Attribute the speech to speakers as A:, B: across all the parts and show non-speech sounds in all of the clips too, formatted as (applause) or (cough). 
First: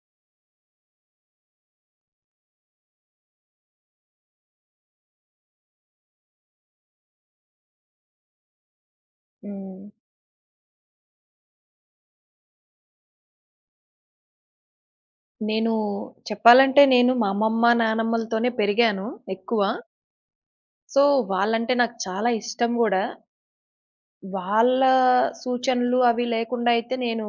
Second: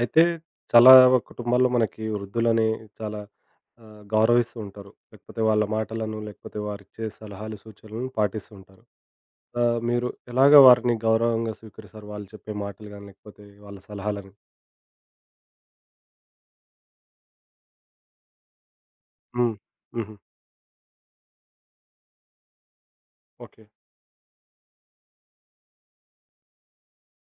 A: అయితే చాలా కుటుంబాల్లో మనకి వృద్ధులని చాలా గౌరవిస్తూ ఉంటారు. లేకపోతే వాళ్ళ మాటలను, లేకపోతే వారిచ్చే సలహాలు, సూచనలను పాటిస్తూ ఉంటారు.
B: హ్మ్.
A: మీరు ఎలాగ వారిని గౌరవంగా స్వీకరిస్తారు? వాళ్ళు చెప్పే మాటలు గాని, లేకపోతే వాళ్ళ సలహాలని?
B: నేను చెప్పాలంటే నేను మా అమ్మమ్మ, నానమ్మలతోనే పెరిగాను
A: హ్మ్.
B: ఎక్కువ.
A: హుహు.
B: సో, వాళ్ళంటే నాకు చాలా ఇష్టం గూడా.
A: ఓకే.
B: వాళ్ళ సూచనలు అవి లేకుండా అయితే నేను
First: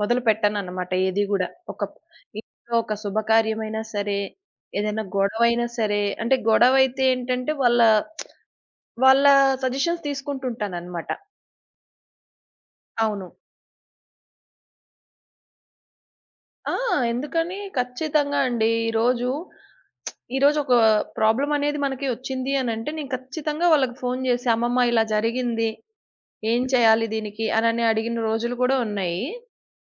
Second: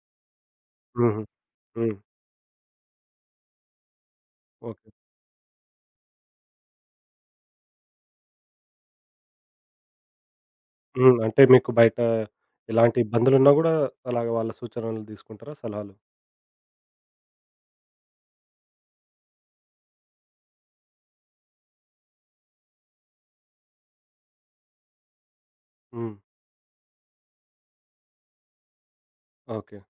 B: మొదలుపెట్టనన్నమాట
A: హుహు.
B: ఏది గూడా. ఒక
A: హ్మ్.
B: ఇంట్లో ఒక శుభకార్యమైనా సరే,
A: ఓకే.
B: ఏదైనా గొడవైనా సరే, అంటే గొడవైతే ఏంటంటే వాళ్ళ వాళ్ళ సజెషన్స్ తీసుకుంటుంటానన్నమాట.
A: హ్మ్. అంటే మీకు బయట ఎలాంటి
B: అవును.
A: ఇబ్బందులున్నా గూడా అలాగ వాళ్ళ సూచనలు తీసుకుంటారా? సలహాలు?
B: ఆ, ఎందుకని ఖచ్చితంగా అండి. ఈరోజు ఈరోజు ఒక ప్రాబ్లమ్ అనేది మనకి వచ్చింది అనంటే, నేను ఖచ్చితంగా వాళ్ళకి ఫోను చేసి, అమ్మమ్మ ఇలా జరిగింది.
A: హ్మ్.
B: ఏం చేయాలి దీనికి? అనని అడిగిన రోజులు కూడా ఉన్నాయి.
A: ఓకే.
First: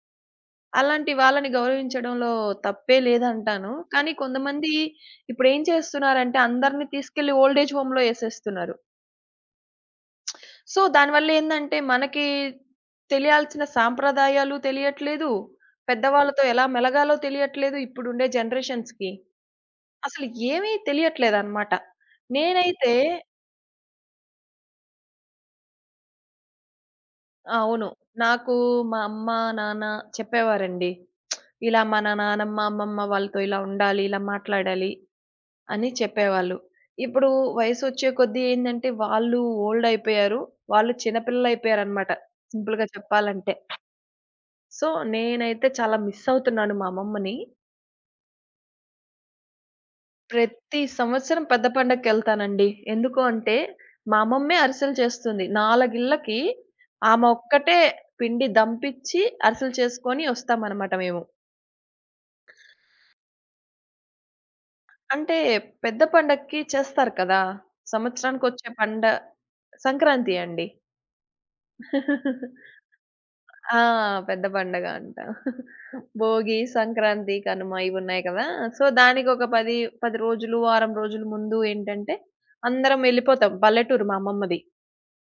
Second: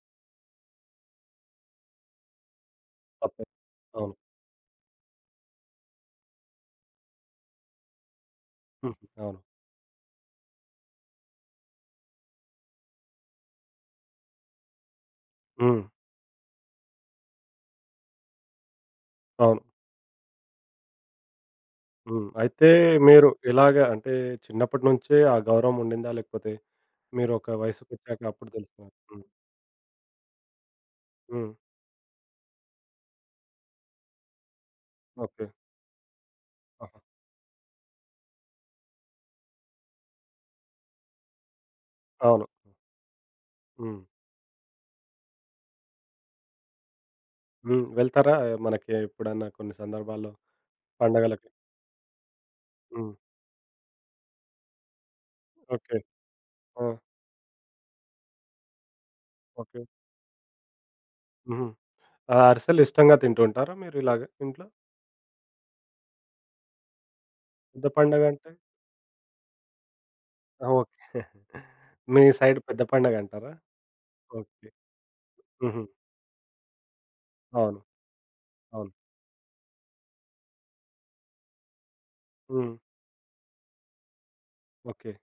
B: అలాంటి వాళ్ళని గౌరవించడంలో తప్పే
A: తప్పదు.
B: లేదంటాను.
A: అవును.
B: కానీ కొంతమంది ఇప్పుడేం చేస్తున్నారంటే, అందరిని తీసుకెళ్ళి ఓల్డ్ ఏజ్ హోమ్‌లో ఏసేస్తున్నారు.
A: హుహు. అవును.
B: సో, దానివల్ల ఏందంటే, మనకి తెలియాల్సిన సాంప్రదాయాలు తెలియట్లేదు.
A: హ్మ్.
B: పెద్దవాళ్ళతో ఎలా మెలగాలో తెలియట్లేదు ఇప్పుడుండే జనరేషన్స్‌కి.
A: అవును.
B: అసలు ఏమీ తెలియట్లేదనమాట.
A: హ్మ్. అయితే
B: నేనైతే
A: మీరు ఇలాగ అంటే చిన్నప్పటి నుంచే ఆ గౌరవం ఉండిందా? లేకపోతే మీరు ఒక
B: అవును.
A: వయసుకొచ్చాక అప్పుడు
B: నాకు
A: తెలుసుకున్నారా?
B: మా
A: హ్మ్.
B: అమ్మ, నాన్న చెప్పేవారండి.
A: హ్మ్.
B: ఇలా మన నానమ్మ, అమ్మమ్మ వాళ్ళతో ఇలా ఉండాలి, ఇలా మాట్లాడాలి
A: ఓకే.
B: అని చెప్పేవాళ్ళు.
A: ఆహా!
B: ఇప్పుడు వయసొచ్చే కొద్దీ ఏందంటే వాళ్ళు ఓల్డ్ అయిపోయారు. వాళ్ళు చిన్నపిల్లలయిపోయారనమాట
A: అవును.
B: సింపుల్‌గా చెప్పాలంటే.
A: హ్మ్.
B: సో, నేనైతే చాలా మిస్ అవుతున్నాను మా అమ్మమ్మని.
A: హ్మ్. వెళ్తారా మనకి ఎప్పుడన్నా కొన్ని సందర్భాల్లో
B: ప్రతి సంవత్సరం
A: పండగలకి?
B: పెద్ద పండగకెళ్తానండి.
A: హ్మ్.
B: ఎందుకు అంటే, మా అమ్మమ్మే అరిసెలు చేస్తుంది. 4
A: ఓకే.
B: ఇళ్ళకి
A: ఆ!
B: ఆమె ఒక్కటే పిండి దంపిచ్చి, అరిసెలు
A: ఓకే.
B: చేసుకొని ఒస్తామనమాట మేము.
A: హుహు. ఆ అరిసెలు ఇష్టంగా తింటూ ఉంటారా మీరు ఇలాగ ఇంట్లో?
B: అంటే, పెద్ద పండక్కి చేస్తారు కదా!
A: పెద్ద పండగ అంటే?
B: సంవత్సరానికొచ్చే సంక్రాంతి
A: ఆ!
B: అండి.
A: ఓకే. (laughs) మీ సైడ్ పెద్ద పండగంటారా?
B: ఆ, పెద్ద
A: ఓకే.
B: పండగ అంటాం.
A: హుహు.
B: భోగి, సంక్రాంతి,
A: అవును.
B: కనుమ ఇవున్నాయి కదా! సో,
A: అవును.
B: దానికొక 10, 10 రోజులు, వారం రోజుల ముందు ఏంటంటే,
A: హ్మ్.
B: అందరం వెళ్ళిపోతాం. పల్లెటూరు మా అమ్మమ్మది.
A: ఓకే.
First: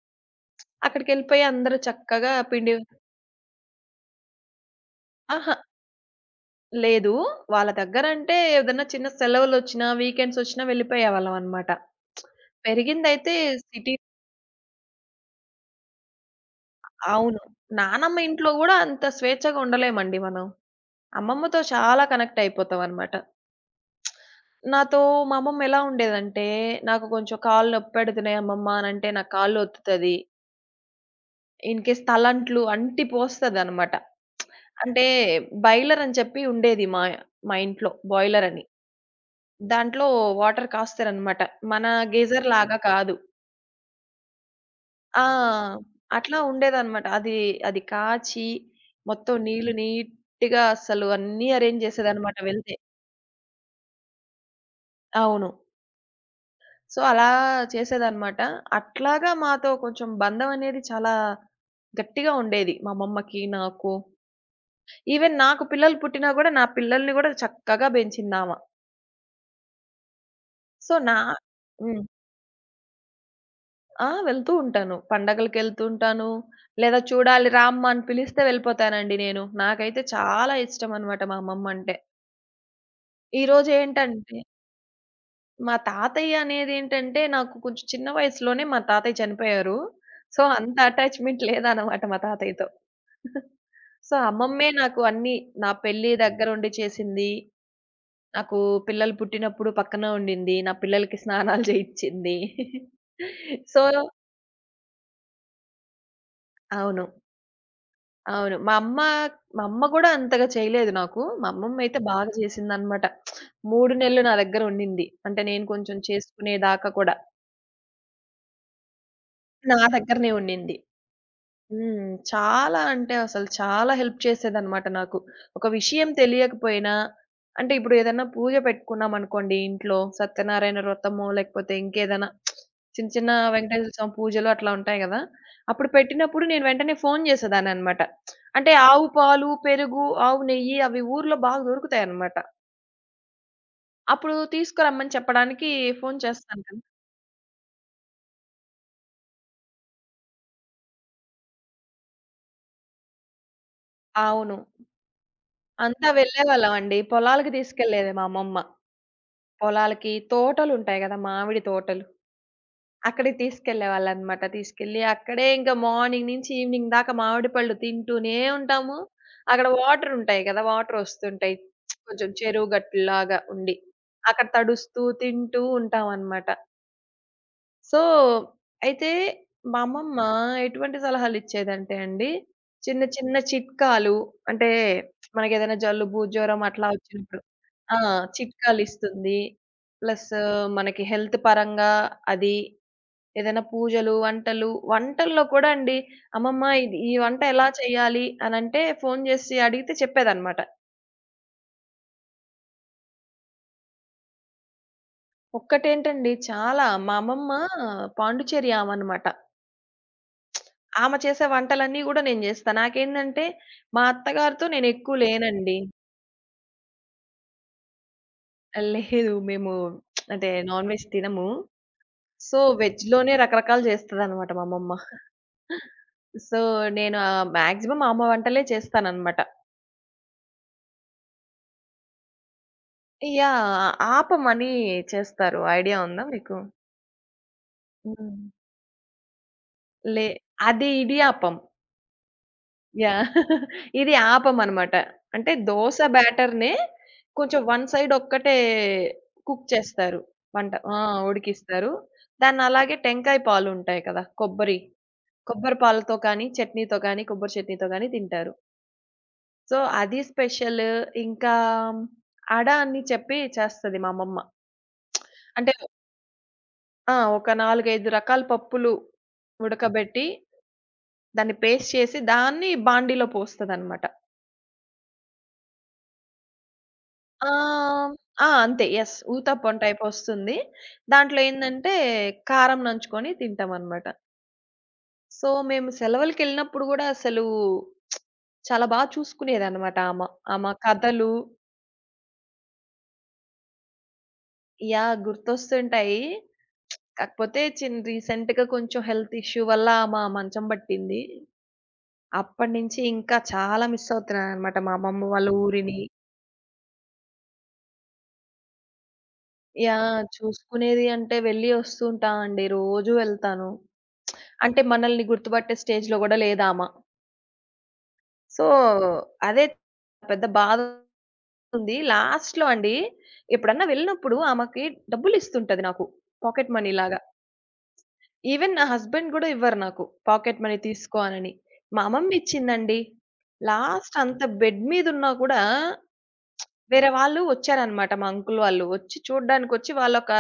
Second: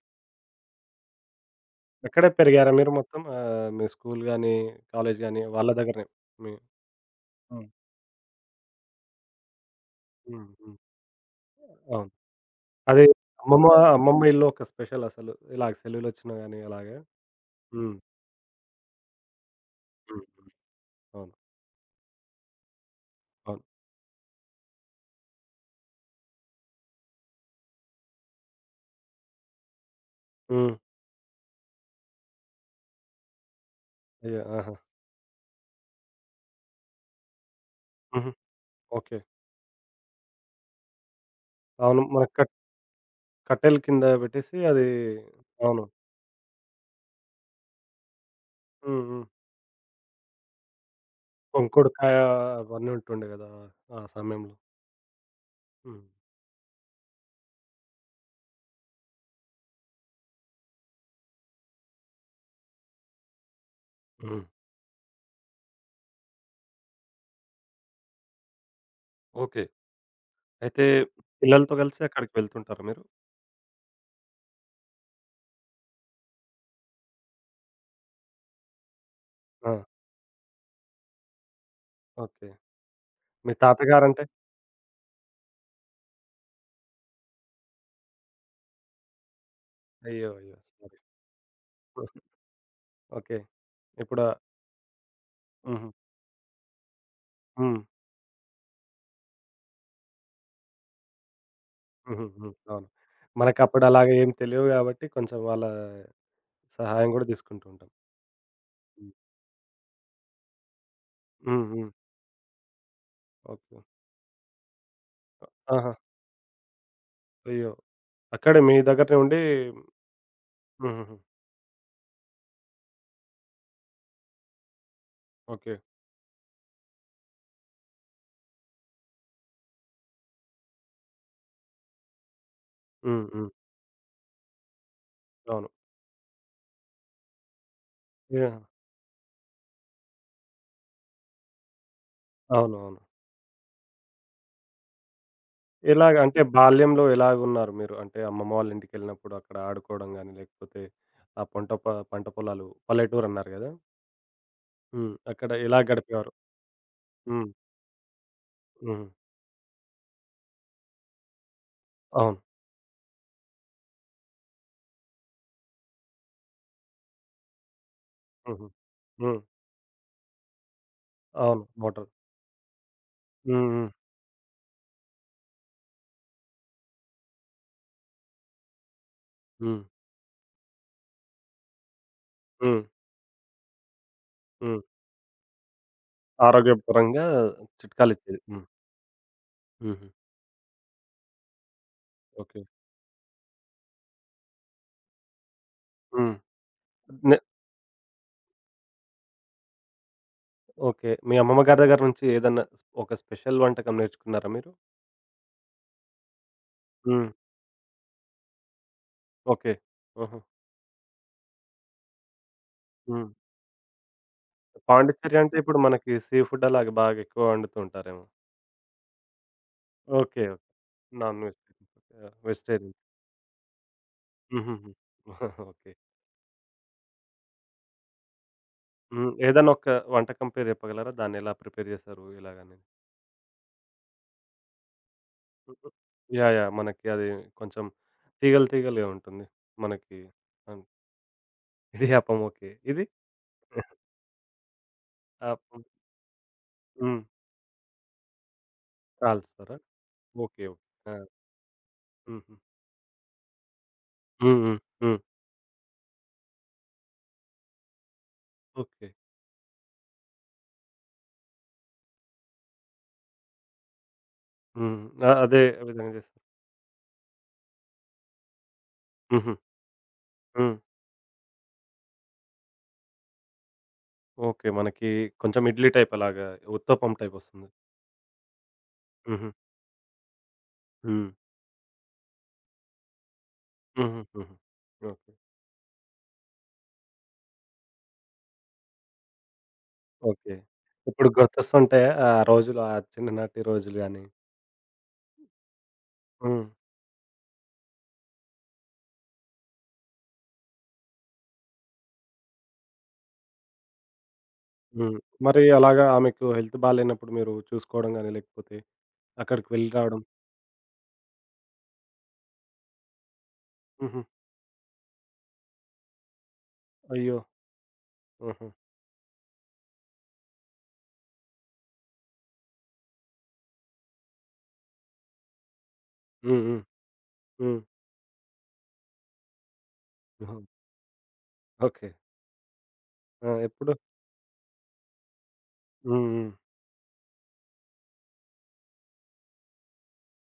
B: అక్కడికెళ్ళిపోయి అందరూ
A: అక్కడే
B: చక్కగా
A: పెరిగారా
B: పిండి.
A: మీరు మొత్తం? మీ స్కూల్ గాని, కాలేజ్ గాని
B: అహా,
A: వాళ్ళ దగ్గరనే మీ
B: లేదు.
A: హ్మ్.
B: వాళ్ళ దగ్గరంటే ఏదన్నా చిన్న సెలవులొచ్చినా,
A: హ్మ్.
B: వీకెండ్సొచ్చినా
A: హ్మ్.
B: వెళ్ళిపోయేవాళ్ళం అనమాట.
A: అవును. అది
B: పెరిగిందైతే
A: అమ్మమ్మ,
B: సిటీ.
A: అమ్మమ్మ ఇల్లు ఒక స్పెషల్ అసలు. ఇలాగ సెలవులొచ్చినా గాని అలాగా.
B: అవును.
A: హ్మ్.
B: నానమ్మ ఇంట్లో గూడా అంత స్వేచ్ఛగా ఉండలేమండి
A: హ్మ్.
B: మనం.
A: అవును.
B: అమ్మమ్మతో చాలా కనెక్ట్ అయిపోతాం అనమాట.
A: అవును.
B: నాతో మా అమ్మమ్మ ఎలా ఉండేదంటే, నాకు కొంచెం కాళ్ళు నొప్పి పెడుతున్నాయి అమ్మమ్మ అనంటే, నా కాళ్ళు ఒత్తుతది.
A: హ్మ్.
B: ఇన్‌కేస్ తలంట్లు అంటి పోస్తదనమాట.
A: అయ్యో! ఆహా!
B: అంటే బాయిలరని చెప్పి ఉండేది మా మా ఇంట్లో
A: హుహు.
B: బాయిలరని.
A: ఓకే.
B: దాంట్లో వాటర్ కాస్తారనమాట. మన
A: అవును. మనకు
B: గేజర్ ఓకే,
A: కట్
B: లాగా కాదు.
A: కట్టెల కింద పెట్టేసి అది
B: ఆ,
A: అవును.
B: అట్లా ఉండేదనమాట. అది కాచి
A: హ్మ్. హ్మ్.
B: మొత్తం నీళ్లు నీట్‌గా అస్సలు అన్నీ అరేంజ్
A: కొంకుడుకాయ
B: చేసేదనమాట వెళ్తే.
A: అవన్నీ ఉంటుండే గదా! ఆ సమయంలో.
B: అవును.
A: హ్మ్.
B: సో, అలా చేసేదనమాట. అట్లాగా మాతో కొంచెం బంధం అనేది చాలా గట్టిగా ఉండేది. మా అమ్మమ్మకి, నాకు.
A: హ్మ్.
B: ఈవెన్ నాకు పిల్లలు పుట్టినా గూడా, నా పిల్లల్ని గూడా చక్కగా బెంచిందామ.
A: ఓకే. అయితే
B: సో, నా
A: పిల్లలతో
B: హ్మ్.
A: కలిసి అక్కడికి వెళ్తుంటారా మీరు?
B: ఆ, వెళ్తూ ఉంటాను. పండగలకెళ్తూ ఉంటాను. లేదా చూడాలి రామ్మా అని పిలిస్తే వెళ్ళిపోతానండి నేను.
A: ఆ!
B: నాకైతే చాలా ఇష్టం అన్నమాట మా అమ్మమ్మ అంటే.
A: ఓకే. మీ
B: ఈరోజు
A: తాతగారంటే
B: ఏంటంటే మా తాతయ్య అనేదేంటంటే నాకు కొంచెం చిన్న వయసులోనే మా తాతయ్య చనిపోయారు.
A: అయ్యో!
B: సో,
A: అయ్యో!
B: అంత
A: సారీ.
B: అటాచ్‌మెంట్ లేదన్నమాట మా తాతయ్యతో.
A: ఓకే.
B: సో,
A: ఇప్పుడు
B: అమ్మమ్మే నాకు అన్నీ నా
A: హుహు.
B: పెళ్లి దగ్గరుండి చేసింది.
A: హ్మ్.
B: నాకు పిల్లలు పుట్టినప్పుడు పక్కన ఉండింది. నా పిల్లలకి స్నానాలు
A: హుహు.
B: చేయించింది.
A: హ్మ్. అవును.
B: సో,
A: మనకప్పుడు అలాగా ఏం తెలియవు గాబట్టి కొంచెం వాళ్ళ
B: అవును.
A: సహాయం గూడా తీసుకుంటూ ఉంటాం.
B: అవును.
A: హ్మ్.
B: మా అమ్మ గూడా అంతగా చేయలేదు నాకు. మా
A: హ్మ్. హ్మ్.
B: అమ్మమ్మయితే బాగా చేసిందనమాట.
A: ఓకే.
B: 3 నెలలు నా దగ్గర ఉండింది. అంటే నేను
A: ఆహా!
B: కొంచెం చేసుకునేదాకా కూడా.
A: అయ్యో! అక్కడే మీ దగ్గరనే ఉండి
B: నా దగ్గరనే ఉండింది.
A: హుహుహు.
B: హ్మ్. చాలా అంటే అసలు చాలా హెల్ప్ చేసేదనమాట నాకు. ఒక
A: ఓకే.
B: విషయం తెలియకపోయినా అంటే ఇప్పుడు ఏదన్నా పూజ పెట్టుకున్నామనుకోండి ఇంట్లో సత్యనారాయణ వ్రతమో, లేకపోతే ఇంకేదైనా చిన్న
A: హ్మ్.
B: చిన్న
A: హ్మ్.
B: వెంకటేశ్వర స్వామి పూజలు అట్లా ఉంటాయి గదా!
A: అవును.
B: అప్పుడు పెట్టినప్పుడు నేను వెంటనే ఫోను చేసేదాన్ననమాట.
A: యాహ్!
B: అంటే ఆవు పాలు, పెరుగు, ఆవు నెయ్యి అవి ఊర్లో బాగా దొరుకుతాయన్నమాట.
A: అవునవును.
B: అప్పుడు తీసుకురమ్మని చెప్పడానికి
A: ఎలాగ
B: ఫోను
A: అంటే
B: చేస్తాను కదా!
A: బాల్యంలో ఎలాగున్నారు మీరు? అంటే అమ్మమ్మ వాళ్ళ ఇంటికెళ్ళినప్పుడు అక్కడ ఆడుకోవడం గాని, లేకపోతే ఆ పంట పొలాలు పల్లెటూరన్నారు గదా!
B: అవును.
A: హ్మ్. అక్కడ ఎలా
B: అంతా
A: గడిపేవారు?
B: వెళ్ళేవాళ్ళమండి.
A: హ్మ్.
B: పొలాలకి తీసుకెళ్ళేది మా అమ్మమ్మ.
A: హ్మ్.
B: పొలాలకి తోటలుంటాయి గదా! మామిడి తోటలు.
A: అవును.
B: అక్కడికి తీసుకెళ్ళేవాళ్ళనమాట. తీసుకెళ్ళి అక్కడే ఇంక మార్నింగ్ నుంచి ఈవినింగ్ దాకా మామిడి పళ్ళు తింటూనే
A: హుహు.
B: ఉంటాము.
A: హ్మ్.
B: అక్కడ వాటరుంటాయి గదా! వాటరొస్తుంటాయి.
A: అవును. వాటర్.
B: కొంచెం చెరువు గట్టులాగా
A: హ్మ్.
B: ఉండి.
A: హ్మ్.
B: అక్కడ తడుస్తూ తింటూ ఉంటామనమాట. సో, అయితే
A: హ్మ్.
B: మా అమ్మమ్మ ఎటువంటి సలహాలిచ్చేదంటే అండి,
A: హ్మ్.
B: చిన్న చిన్న చిట్కాలు అంటే
A: హ్మ్.
B: మనకేదైనా జలుబు, జ్వరం అట్లా
A: ఆరోగ్యపరంగా
B: వచ్చినప్పుడు ఆ,
A: చిట్కాలిచ్చేది. హ్మ్.
B: చిట్కాలిస్తుంది.
A: హుహు.
B: ప్లస్ మనకి హెల్త్ పరంగా అది,
A: ఓకే.
B: ఏదైనా పూజలు, వంటల్లో కూడా అండి,
A: హ్మ్.
B: అమ్మమ్మ ఇది ఈ
A: నె
B: వంట ఎలా చేయాలి అనంటే ఫోను చేసి అడిగితే చెప్పేదనమాట.
A: ఓకే. మీ అమ్మమ్మ గారి దగ్గర నుంచి ఏదన్నా ఒక స్పెషల్ వంటకం నేర్చుకున్నారా మీరు?
B: ఒక్కటేంటండి చాలా మా
A: హ్మ్.
B: అమ్మమ్మ పాండిచ్చేరి ఆమనమాట.
A: ఓకే. ఆహా!
B: ఆమె చేసే వంటలన్నీ గూడా నేను జేస్తా.
A: హ్మ్.
B: నాకేందంటే, మా అత్తగారితో నేనెక్కువ
A: పాండిచ్చేరి అంటే ఇప్పుడు
B: లేనండి.
A: మనకి సీ ఫుడ్ అలాగే బాగా ఎక్కువ వండుతూ ఉంటారేమో.
B: లేదు. మేము
A: ఓకే.
B: అంటే, నాన్ వెజ్
A: నాన్
B: తినము.
A: వెజ్. యాహ్!
B: So,
A: vegetarian.
B: వెజ్‌లోనే రకరకాలు జేస్తదనమాట మా
A: హుహుహు.
B: అమ్మమ్మ.
A: ఓకే.
B: సో, నేను మాక్సిమం ఆమె వంటలే
A: హ్మ్.
B: చేస్తాననమాట.
A: ఏదైనా ఒక వంటకం పేరు చెప్పగలరా? దాన్నెలా ప్రిపేర్ చేశారు? ఎలాగని?
B: యాహ్, ఆపమని చేస్తారు.
A: హుహు.
B: ఐడియా ఉందా
A: యాహ్!
B: మీకు?
A: యాహ్! మనకి అది కొంచెం
B: హ్మ్.
A: తీగలు తీగలుగా ఉంటుంది. మనకి
B: లే
A: అన్
B: అది
A: (laughs)
B: ఇడియాప్పం.
A: ఇడియాప్పం ఓకే. ఇది
B: యాహ్, ఇది ఆపమనమాట. అంటే
A: ఆప్పం
B: దోస బ్యాటర్‌నే
A: హ్మ్.
B: కొంచెం వన్ సైడ్ ఒక్కటే కుక్
A: కాల్స్తారా?
B: చేస్తారు.
A: ఓకే.
B: వంట
A: ఓకే.
B: ఆ!
A: ఆ!
B: ఉడికిస్తారు.
A: హుహు.
B: దాన్ని అలాగే టెంకాయ పాలుంటాయి కదా!
A: హ్మ్. హ్మ్.
B: కొబ్బరి.
A: హ్మ్.
B: కొబ్బరి పాలతో కానీ, చట్నీతో కానీ, కొబ్బరి చట్నీతో కానీ తింటారు.
A: ఓకే.
B: సో, అది స్పెషల్. ఇంకా అడ అని చెప్పి చేస్తది మా అమ్మమ్మ.
A: హ్మ్. ఆ! అదే
B: అంటే
A: విధంగా చేస్తారు.
B: ఆ, ఒక 4, 5 రకాల పప్పులు
A: హుహు.
B: ఉడకబెట్టి
A: హ్మ్.
B: దాన్ని పేస్ట్ చేసి దాన్ని బాండీలో పోస్తదనమాట.
A: ఓకే. మనకి కొంచెం ఇడ్లీ టైప్ అలాగా ఉత్తప్పం టైప్ వస్తుంది.
B: ఆహ్, ఆ! అంతే. యెస్.
A: హుహు.
B: ఊతప్పం టైపొస్తుంది.
A: హ్మ్.
B: దాంట్లో ఏందంటే, కారం నంచుకొని తింటామనమాట.
A: హుహు. హుహు. ఓకే.
B: సో, మేము సెలవులకెళ్ళినప్పుడు గూడా అసలు చాలా బా చూసుకునేదనమాట ఆమ.
A: ఓకే.
B: ఆమ
A: ఇప్పుడు
B: కథలు
A: గుర్తొస్తుంటాయా ఆ రోజులు ఆ చిన్ననాటి రోజులు గాని?
B: యాహ్, గుర్తొస్తుంటాయి.
A: హ్మ్.
B: కాకపోతే రీసెంట్‌గా కొంచెం హెల్త్ ఇష్యూ వల్ల ఆమ మంచం బట్టింది. అప్పటినుంచి ఇంకా చాలా మిస్ అవుతున్నాననమాట మా
A: హ్మ్.
B: అమ్మమ్మ వాళ్ళ
A: మరి
B: ఊరిని.
A: అలాగా ఆమెకు హెల్త్ బాలేనప్పుడు మీరు చూసుకోవడం గాని, లేకపోతే అక్కడికి వెళ్ళి
B: యాహ్,
A: రావడం
B: చూసుకునేది అంటే వెళ్ళి వస్తూ ఉంటామండి. రోజూ వెళ్తాను.
A: హుహు.
B: అంటే మనల్ని గుర్తుపట్టే స్టేజ్‌లో గూడా లేదామ.
A: అయ్యో!
B: సో,
A: ఆహా!
B: అదే పెద్ద బాధుంది. లాస్ట్‌లో అండి ఎప్పుడన్నా వెళ్ళినప్పుడు ఆమెకి డబ్బులిస్తుంటది నాకు.
A: హ్మ్.
B: పాకెట్
A: హ్మ్.
B: మనీ లాగా.
A: హ్మ్.
B: ఈవెన్ నా హస్బెండ్ గూడా ఇవ్వరు నాకు.
A: హుహు.
B: పాకెట్ మనీ తీసుకో అనని. మా
A: ఓకే.
B: అమ్మమ్మ ఇచ్చిందండి.
A: ఆ! ఎప్పుడు?
B: లాస్ట్ అంత బెడ్ మీదున్నా కూడా
A: హ్మ్. హ్మ్.
B: వేరే వాళ్ళు వచ్చారనమాట. మా అంకుల్ వాళ్ళు వచ్చి చూడ్డానికొచ్చి వాళ్ళొక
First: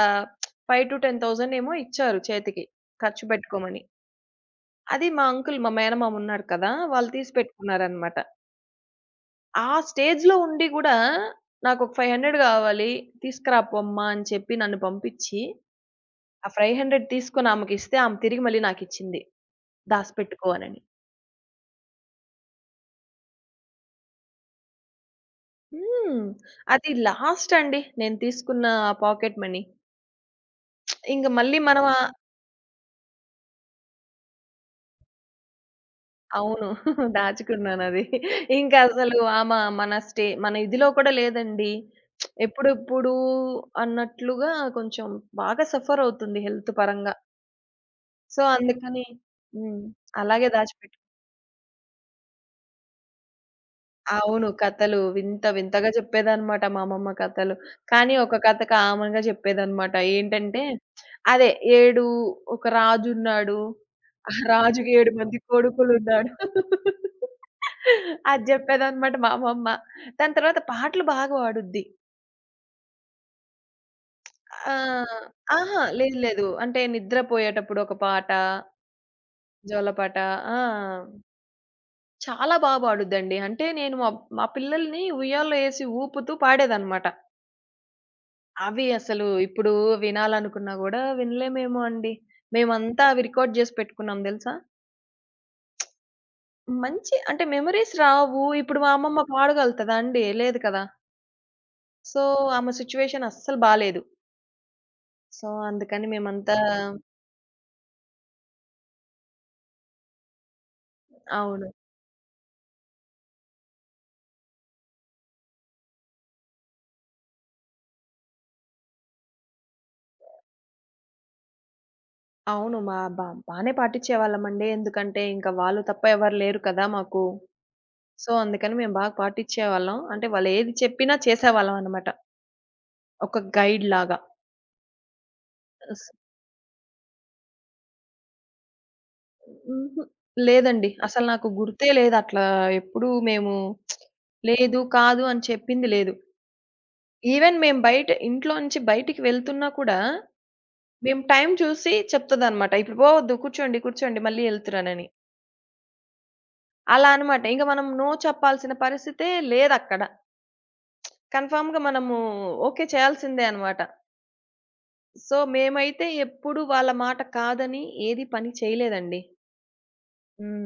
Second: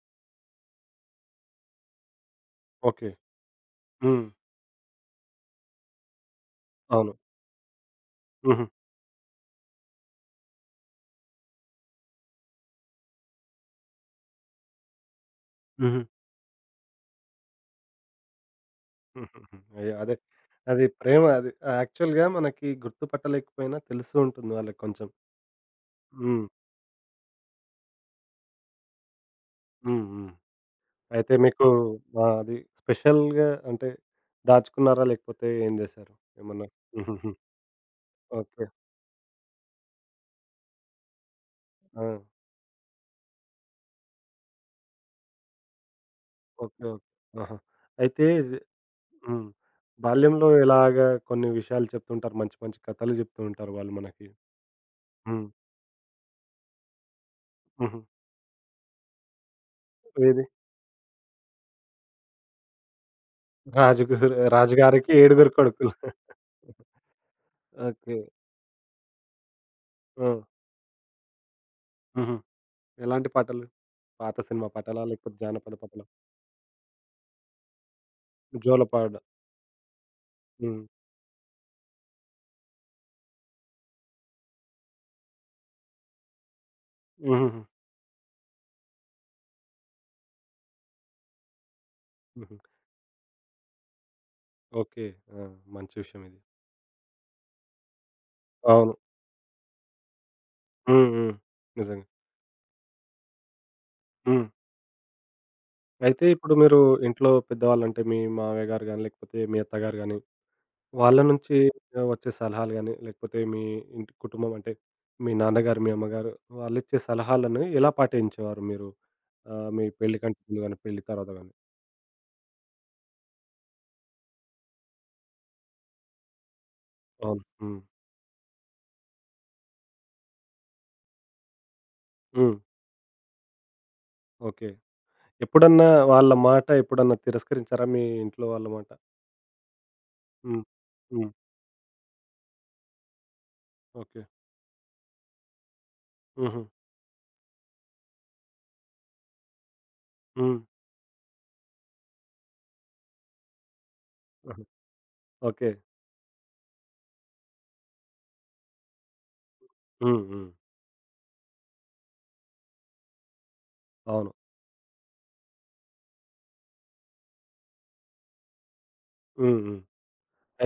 B: 5,000-10,000 ఏమో ఇచ్చారు చేతికి
A: ఓకే.
B: ఖర్చు పెట్టుకోమని.
A: హ్మ్.
B: అది మా అంకుల్ మా మేనమామ ఉన్నారు కదా! వాళ్ళు
A: అవును.
B: తీసి పెట్టుకున్నారనమాట.
A: హుహు.
B: ఆ స్టేజ్‌లో ఉండి గూడా నాకొక 500 గావాలి. తీసుకురా పొమ్మా అని చెప్పి నన్ను పంపిచ్చి,
A: హుహు.
B: ఆ 500 తీసుకొని ఆమెకిస్తే ఆమె తిరిగి మళ్ళీ నాకిచ్చింది.
A: హుహుహు. అయ్యో! అదే.
B: దాసిపెట్టుకో అనని.
A: అది ప్రేమ అది. యాక్చువల్‌గా మనకి గుర్తుపట్టలేకపోయినా తెలుస్తూ ఉంటుంది వాళ్ళకి కొంచెం.
B: హ్మ్.
A: హ్మ్.
B: అది లాస్ట్ అండి నేను తీసుకున్న పాకెట్ మనీ.
A: హ్మ్. హ్మ్.
B: ఇంక
A: అయితే
B: మళ్ళీ
A: మీకు
B: మనం ఆహ్,
A: అది స్పెషల్‌గా అంటే దాచుకున్నారా? లేకపోతే ఏం జేశారు? ఏమన్నా?
B: అవును. (laughs)
A: హుహుహు.
B: దాచుకున్నానది.
A: ఓకే.
B: ఇంకసలు ఆమ మన ఇదిలో కూడా లేదండి.
A: ఆ!
B: ఎప్పుడెప్పుడు అన్నట్లుగా కొంచెం బాగా సఫరవుతుంది హెల్త్
A: ఓకే. ఓకే.
B: పరంగా.
A: ఆహా! అయితే
B: సో, అందుకని
A: హ్మ్.
B: హ్మ్.
A: బాల్యంలో
B: అలాగే దాచిపెట్టు.
A: ఇలాగా కొన్ని విషయాలు చెప్తుంటారు. మంచి మంచి కథలు చెప్తూ ఉంటారు వాళ్ళు మనకి.
B: అవును. కథలు వింత
A: హ్మ్.
B: వింతగా చెప్పేదనమాట మా అమ్మమ్మ కథలు.
A: హుహు.
B: కానీ ఒక కథ కామన్‌గా చెప్పేదనమాట.
A: ఏది?
B: ఏంటంటే, అదే 7. ఒక రాజున్నాడు.
A: రాజుగారు
B: ఆ రాజుకి
A: రాజుగారికి
B: 7 మంది
A: ఏడుగురు కొడుకులు.
B: కొడుకులున్నాడు.
A: ఓకే.
B: అది చెప్పేదనమాట మా అమ్మమ్మ.
A: ఆ!
B: దాని తర్వాత పాటలు బాగా పాడుద్ది.
A: హుహు. ఎలాంటి పాటలు? పాత సినిమా పాటలా?
B: ఆహ్,
A: లేకపోతే జానపద
B: అహా!
A: పాటలా?
B: లేదు లేదు. అంటే నిద్రపోయేటప్పుడు ఒక పాట,
A: జోలపాట.
B: జోలపాట. ఆ,
A: హ్మ్.
B: చాలా బా పాడుద్దండి. అంటే నేను మా మా పిల్లల్ని ఉయ్యాల్లో ఏసి ఊపుతూ పాడేదనమాట.
A: హుహుహు.
B: అవి అసలు ఇప్పుడు వినాలనుకున్నా గూడా వినలేమేమో అండి.
A: హుహు.
B: మేమంతా అవి రికార్డ్ జేసి పెట్టుకున్నాం దెలుసా?
A: ఓకే. ఆ! మంచి విషయం ఇది.
B: మంచి అంటే మెమోరీస్ రావు. ఇప్పుడు మా
A: అవును.
B: అమ్మమ్మ పాడగలుగుతదా అండి? లేదు కదా!
A: హ్మ్. హ్మ్. నిజంగా.
B: సో, ఆమె సిట్యుయేషన్ అస్సలు బాలేదు.
A: హ్మ్.
B: సో, అందుకని
A: అయితే ఇప్పుడు
B: మేమంతా.
A: మీరు ఇంట్లో పెద్దవాళ్ళంటే మీ మామయ్య గారు గాని, లేకపోతే మీ అత్తగారు గాని వాళ్ళ నుంచి
B: అవును.
A: వచ్చే సలహాలు గాని, లేకపోతే మీ ఇంటి కుటుంబం అంటే, మీ నాన్నగారు, మీ అమ్మగారు వాళ్ళిచ్చే సలహాలను ఎలా పాటించేవారు మీరు? మీ పెళ్లి కంటే ముందు గాని, పెళ్లి తర్వాత గాని?
B: అవును. మా బా బానే పాటించేవాళ్ళమండి. ఎందుకంటే ఇంక వాళ్ళు తప్ప ఎవరు లేరు కదా మాకు.
A: అవును. హ్మ్.
B: సో, అందుకని మేము బాగా పాటించేవాళ్ళం. అంటే వాళ్ళేది చెప్పినా చేసేవాళ్ళం అనమాట.
A: హ్మ్.
B: ఒక గైడ్‌లాగా.
A: ఓకే. ఎప్పుడన్నా
B: అస్
A: వాళ్ళ మాట ఎప్పుడన్నా తిరస్కరించారా మీ ఇంట్లో వాళ్ళ మాట?
B: హుహు.
A: హ్మ్.
B: లేదండి. అసలు
A: హ్మ్.
B: నాకు గుర్తే లేదు. అట్లా ఎప్పుడూ మేము
A: ఓకే.
B: లేదు, కాదు అని చెప్పింది లేదు.
A: హుహు.
B: ఈవెన్ మేము ఇంట్లోంచి బయటికి వెళ్తున్నా కూడా,
A: హ్మ్.
B: మేము టైం చూసి చెప్తదనమాట. "ఇప్పుడు పోవద్దు. కూర్చోండి, కూర్చోండి. మళ్ళీ
A: ఆహా!
B: ఎళ్తున్నానని."
A: ఓకే.
B: అలా అనమాట. ఇంక మనం నో చెప్పాల్సిన పరిస్థితే లేదక్కడ.
A: హ్మ్. హ్మ్.
B: కన్ఫర్మ్‌గా మనము ఓకే చేయాల్సిందే అనమాట.
A: అవును.
B: సో, మేమైతే ఎప్పుడు వాళ్ళ మాట కాదని ఏది పని చేయలేదండి.
A: హ్మ్. హ్మ్.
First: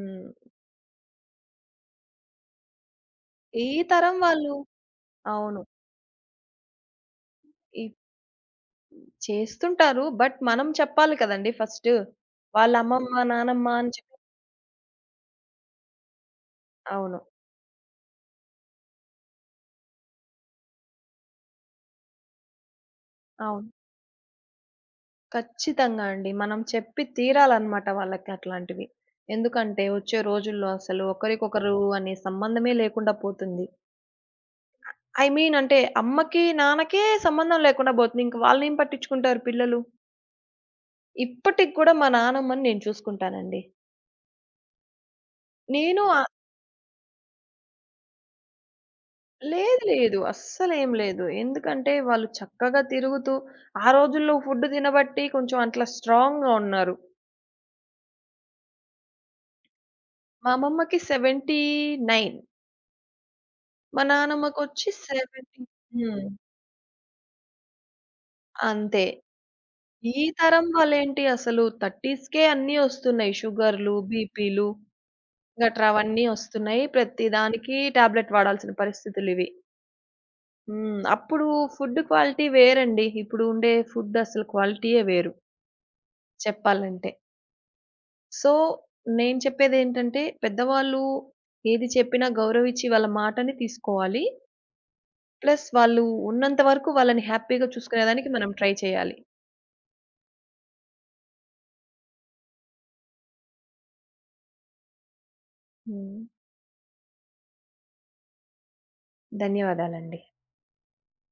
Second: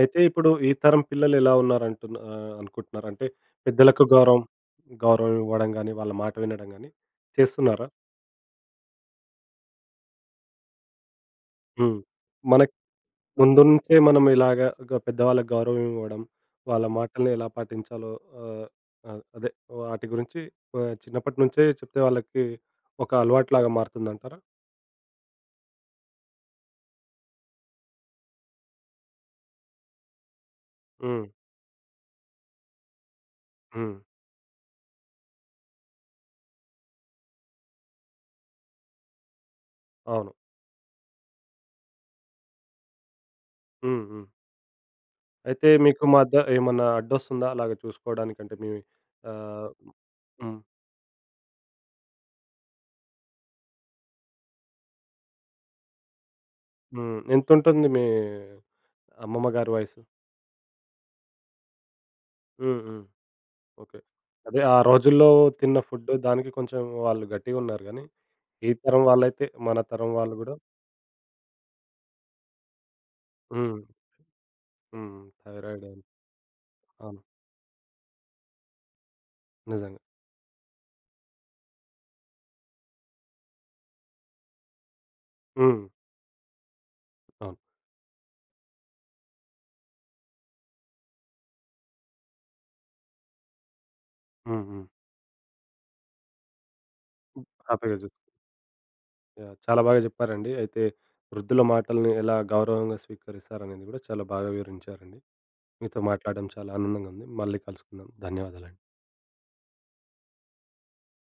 A: అయితే ఇప్పుడు ఈ తరం పిల్లలు ఎలా అనుకుంటున్నారు? అంటే
B: ఈ
A: పెద్దలకు
B: తరం
A: గౌరవం,
B: వాళ్ళు.
A: గౌరవం
B: అవును.
A: ఇవ్వడం గాని, వాళ్ళ మాట వినడం గాని
B: ఈ
A: చేస్తున్నారా?
B: చేస్తుంటారు. బట్ మనం చెప్పాలి కదండీ ఫస్ట్.
A: హ్మ్. మనకు
B: వాళ్ళ అమ్మమ్మ,
A: ముందు
B: నానమ్మ అని
A: నుంచే
B: చెప్పి.
A: మనం ఇలాగ గ పెద్దవాళ్ళకి గౌరవం ఇవ్వడం, వాళ్ళ
B: అవును.
A: మాటల్ని ఎలా పాటించాలో ఆహ్, ఆహ్, అదే వాటి గురించి చిన్నప్పటి నుంచే చెప్తే వాళ్ళకి ఒక
B: అవును.
A: అలవాటులాగా మారుతుందంటారా?
B: ఖచ్చితంగా అండి. మనం చెప్పి తీరాలన్నమాట వాళ్ళకి అట్లాంటివి. ఎందుకంటే వచ్చే రోజుల్లో అసలు
A: హ్మ్.
B: ఒకరికొకరు అనే సంబంధమే లేకుండా పోతుంది.
A: హ్మ్.
B: ఐ మీన్ అంటే అమ్మకి, నాన్నకే సంబంధం లేకుండా పోతుంది. ఇంక వాళ్ళనేం పట్టించుకుంటారు పిల్లలు.
A: అవును.
B: ఇప్పటికి కూడా మా నానమ్మని నేను చూసుకుంటానండి.
A: హ్మ్. హ్మ్. అయితే
B: నేను
A: మీకు మధ్య ఏమన్నా అడ్డొస్తుందా అలాగ చూసుకోవడానికంటే మీ ఆహ్
B: లేదు. లేదు.
A: హ్మ్.
B: అస్సలేం లేదు. ఎందుకంటే వాళ్ళు చక్కగా తిరుగుతూ, ఆ రోజుల్లో ఫుడ్ తినబట్టి కొంచెం అట్లా స్ట్రాంగ్‌గా ఉన్నారు.
A: హ్మ్. ఎంతుంటుంది మీ అమ్మమ్మ గారి వయసు?
B: మా అమ్మమ్మకి 79.
A: హ్మ్. హ్మ్. ఓకే.
B: మా
A: అదే ఆ
B: నానమ్మకొచ్చి
A: రోజుల్లో
B: 70.
A: తిన్న ఫుడ్డు
B: హ్మ్.
A: దానికి కొంచెం వాళ్ళు గట్టిగున్నారు గానీ, ఈ తరం
B: అంతే.
A: వాళ్ళైతే మన తరం
B: ఈ
A: వాళ్ళు గూడా
B: తరం వాళ్ళేంటి అసలు 30స్‌కే అన్నీ వస్తున్నాయి.
A: హ్మ్.
B: షుగర్‌లు, బీపీలు
A: హ్మ్. థైరాయిడ్
B: గట్రా
A: అని.
B: అవన్నీ వస్తున్నాయి.
A: అవును.
B: ప్రతి దానికి టాబ్లెట్ వాడాల్సిన పరిస్థితులివి.
A: నిజంగా.
B: హ్మ్. అప్పుడు ఫుడ్ క్వాలిటీ వేరండి. ఇప్పుడు ఉండే ఫుడ్ అసలు క్వాలిటీయే వేరు
A: హ్మ్.
B: చెప్పాలంటే.
A: అవును.
B: సో, నేను చెప్పేదేంటంటే పెద్దవాళ్ళు ఏది చెప్పినా గౌరవిచ్చి వాళ్ళ మాటని తీసుకోవాలి.
A: హ్మ్. హ్మ్.
B: ప్లస్ వాళ్ళు ఉన్నంత వరకు వాళ్ళని హ్యాపీగా
A: హ్యాపీగా జూస్
B: చూసుకునేదానికి మనం ట్రై చేయాలి.
A: యాహ్! చాలా బాగా జెప్పారండి. అయితే వృద్ధుల మాటల్ని ఎలా గౌరవంగా స్వీకరిస్తారనేది గూడా చాలా బాగా వివరించారండి. మీతో
B: హ్మ్.
A: మాట్లాడడం చాలా ఆనందంగా ఉంది. మళ్ళీ కలుసుకుందాం. ధన్యవాదాలండి.
B: ధన్యవాదాలండి.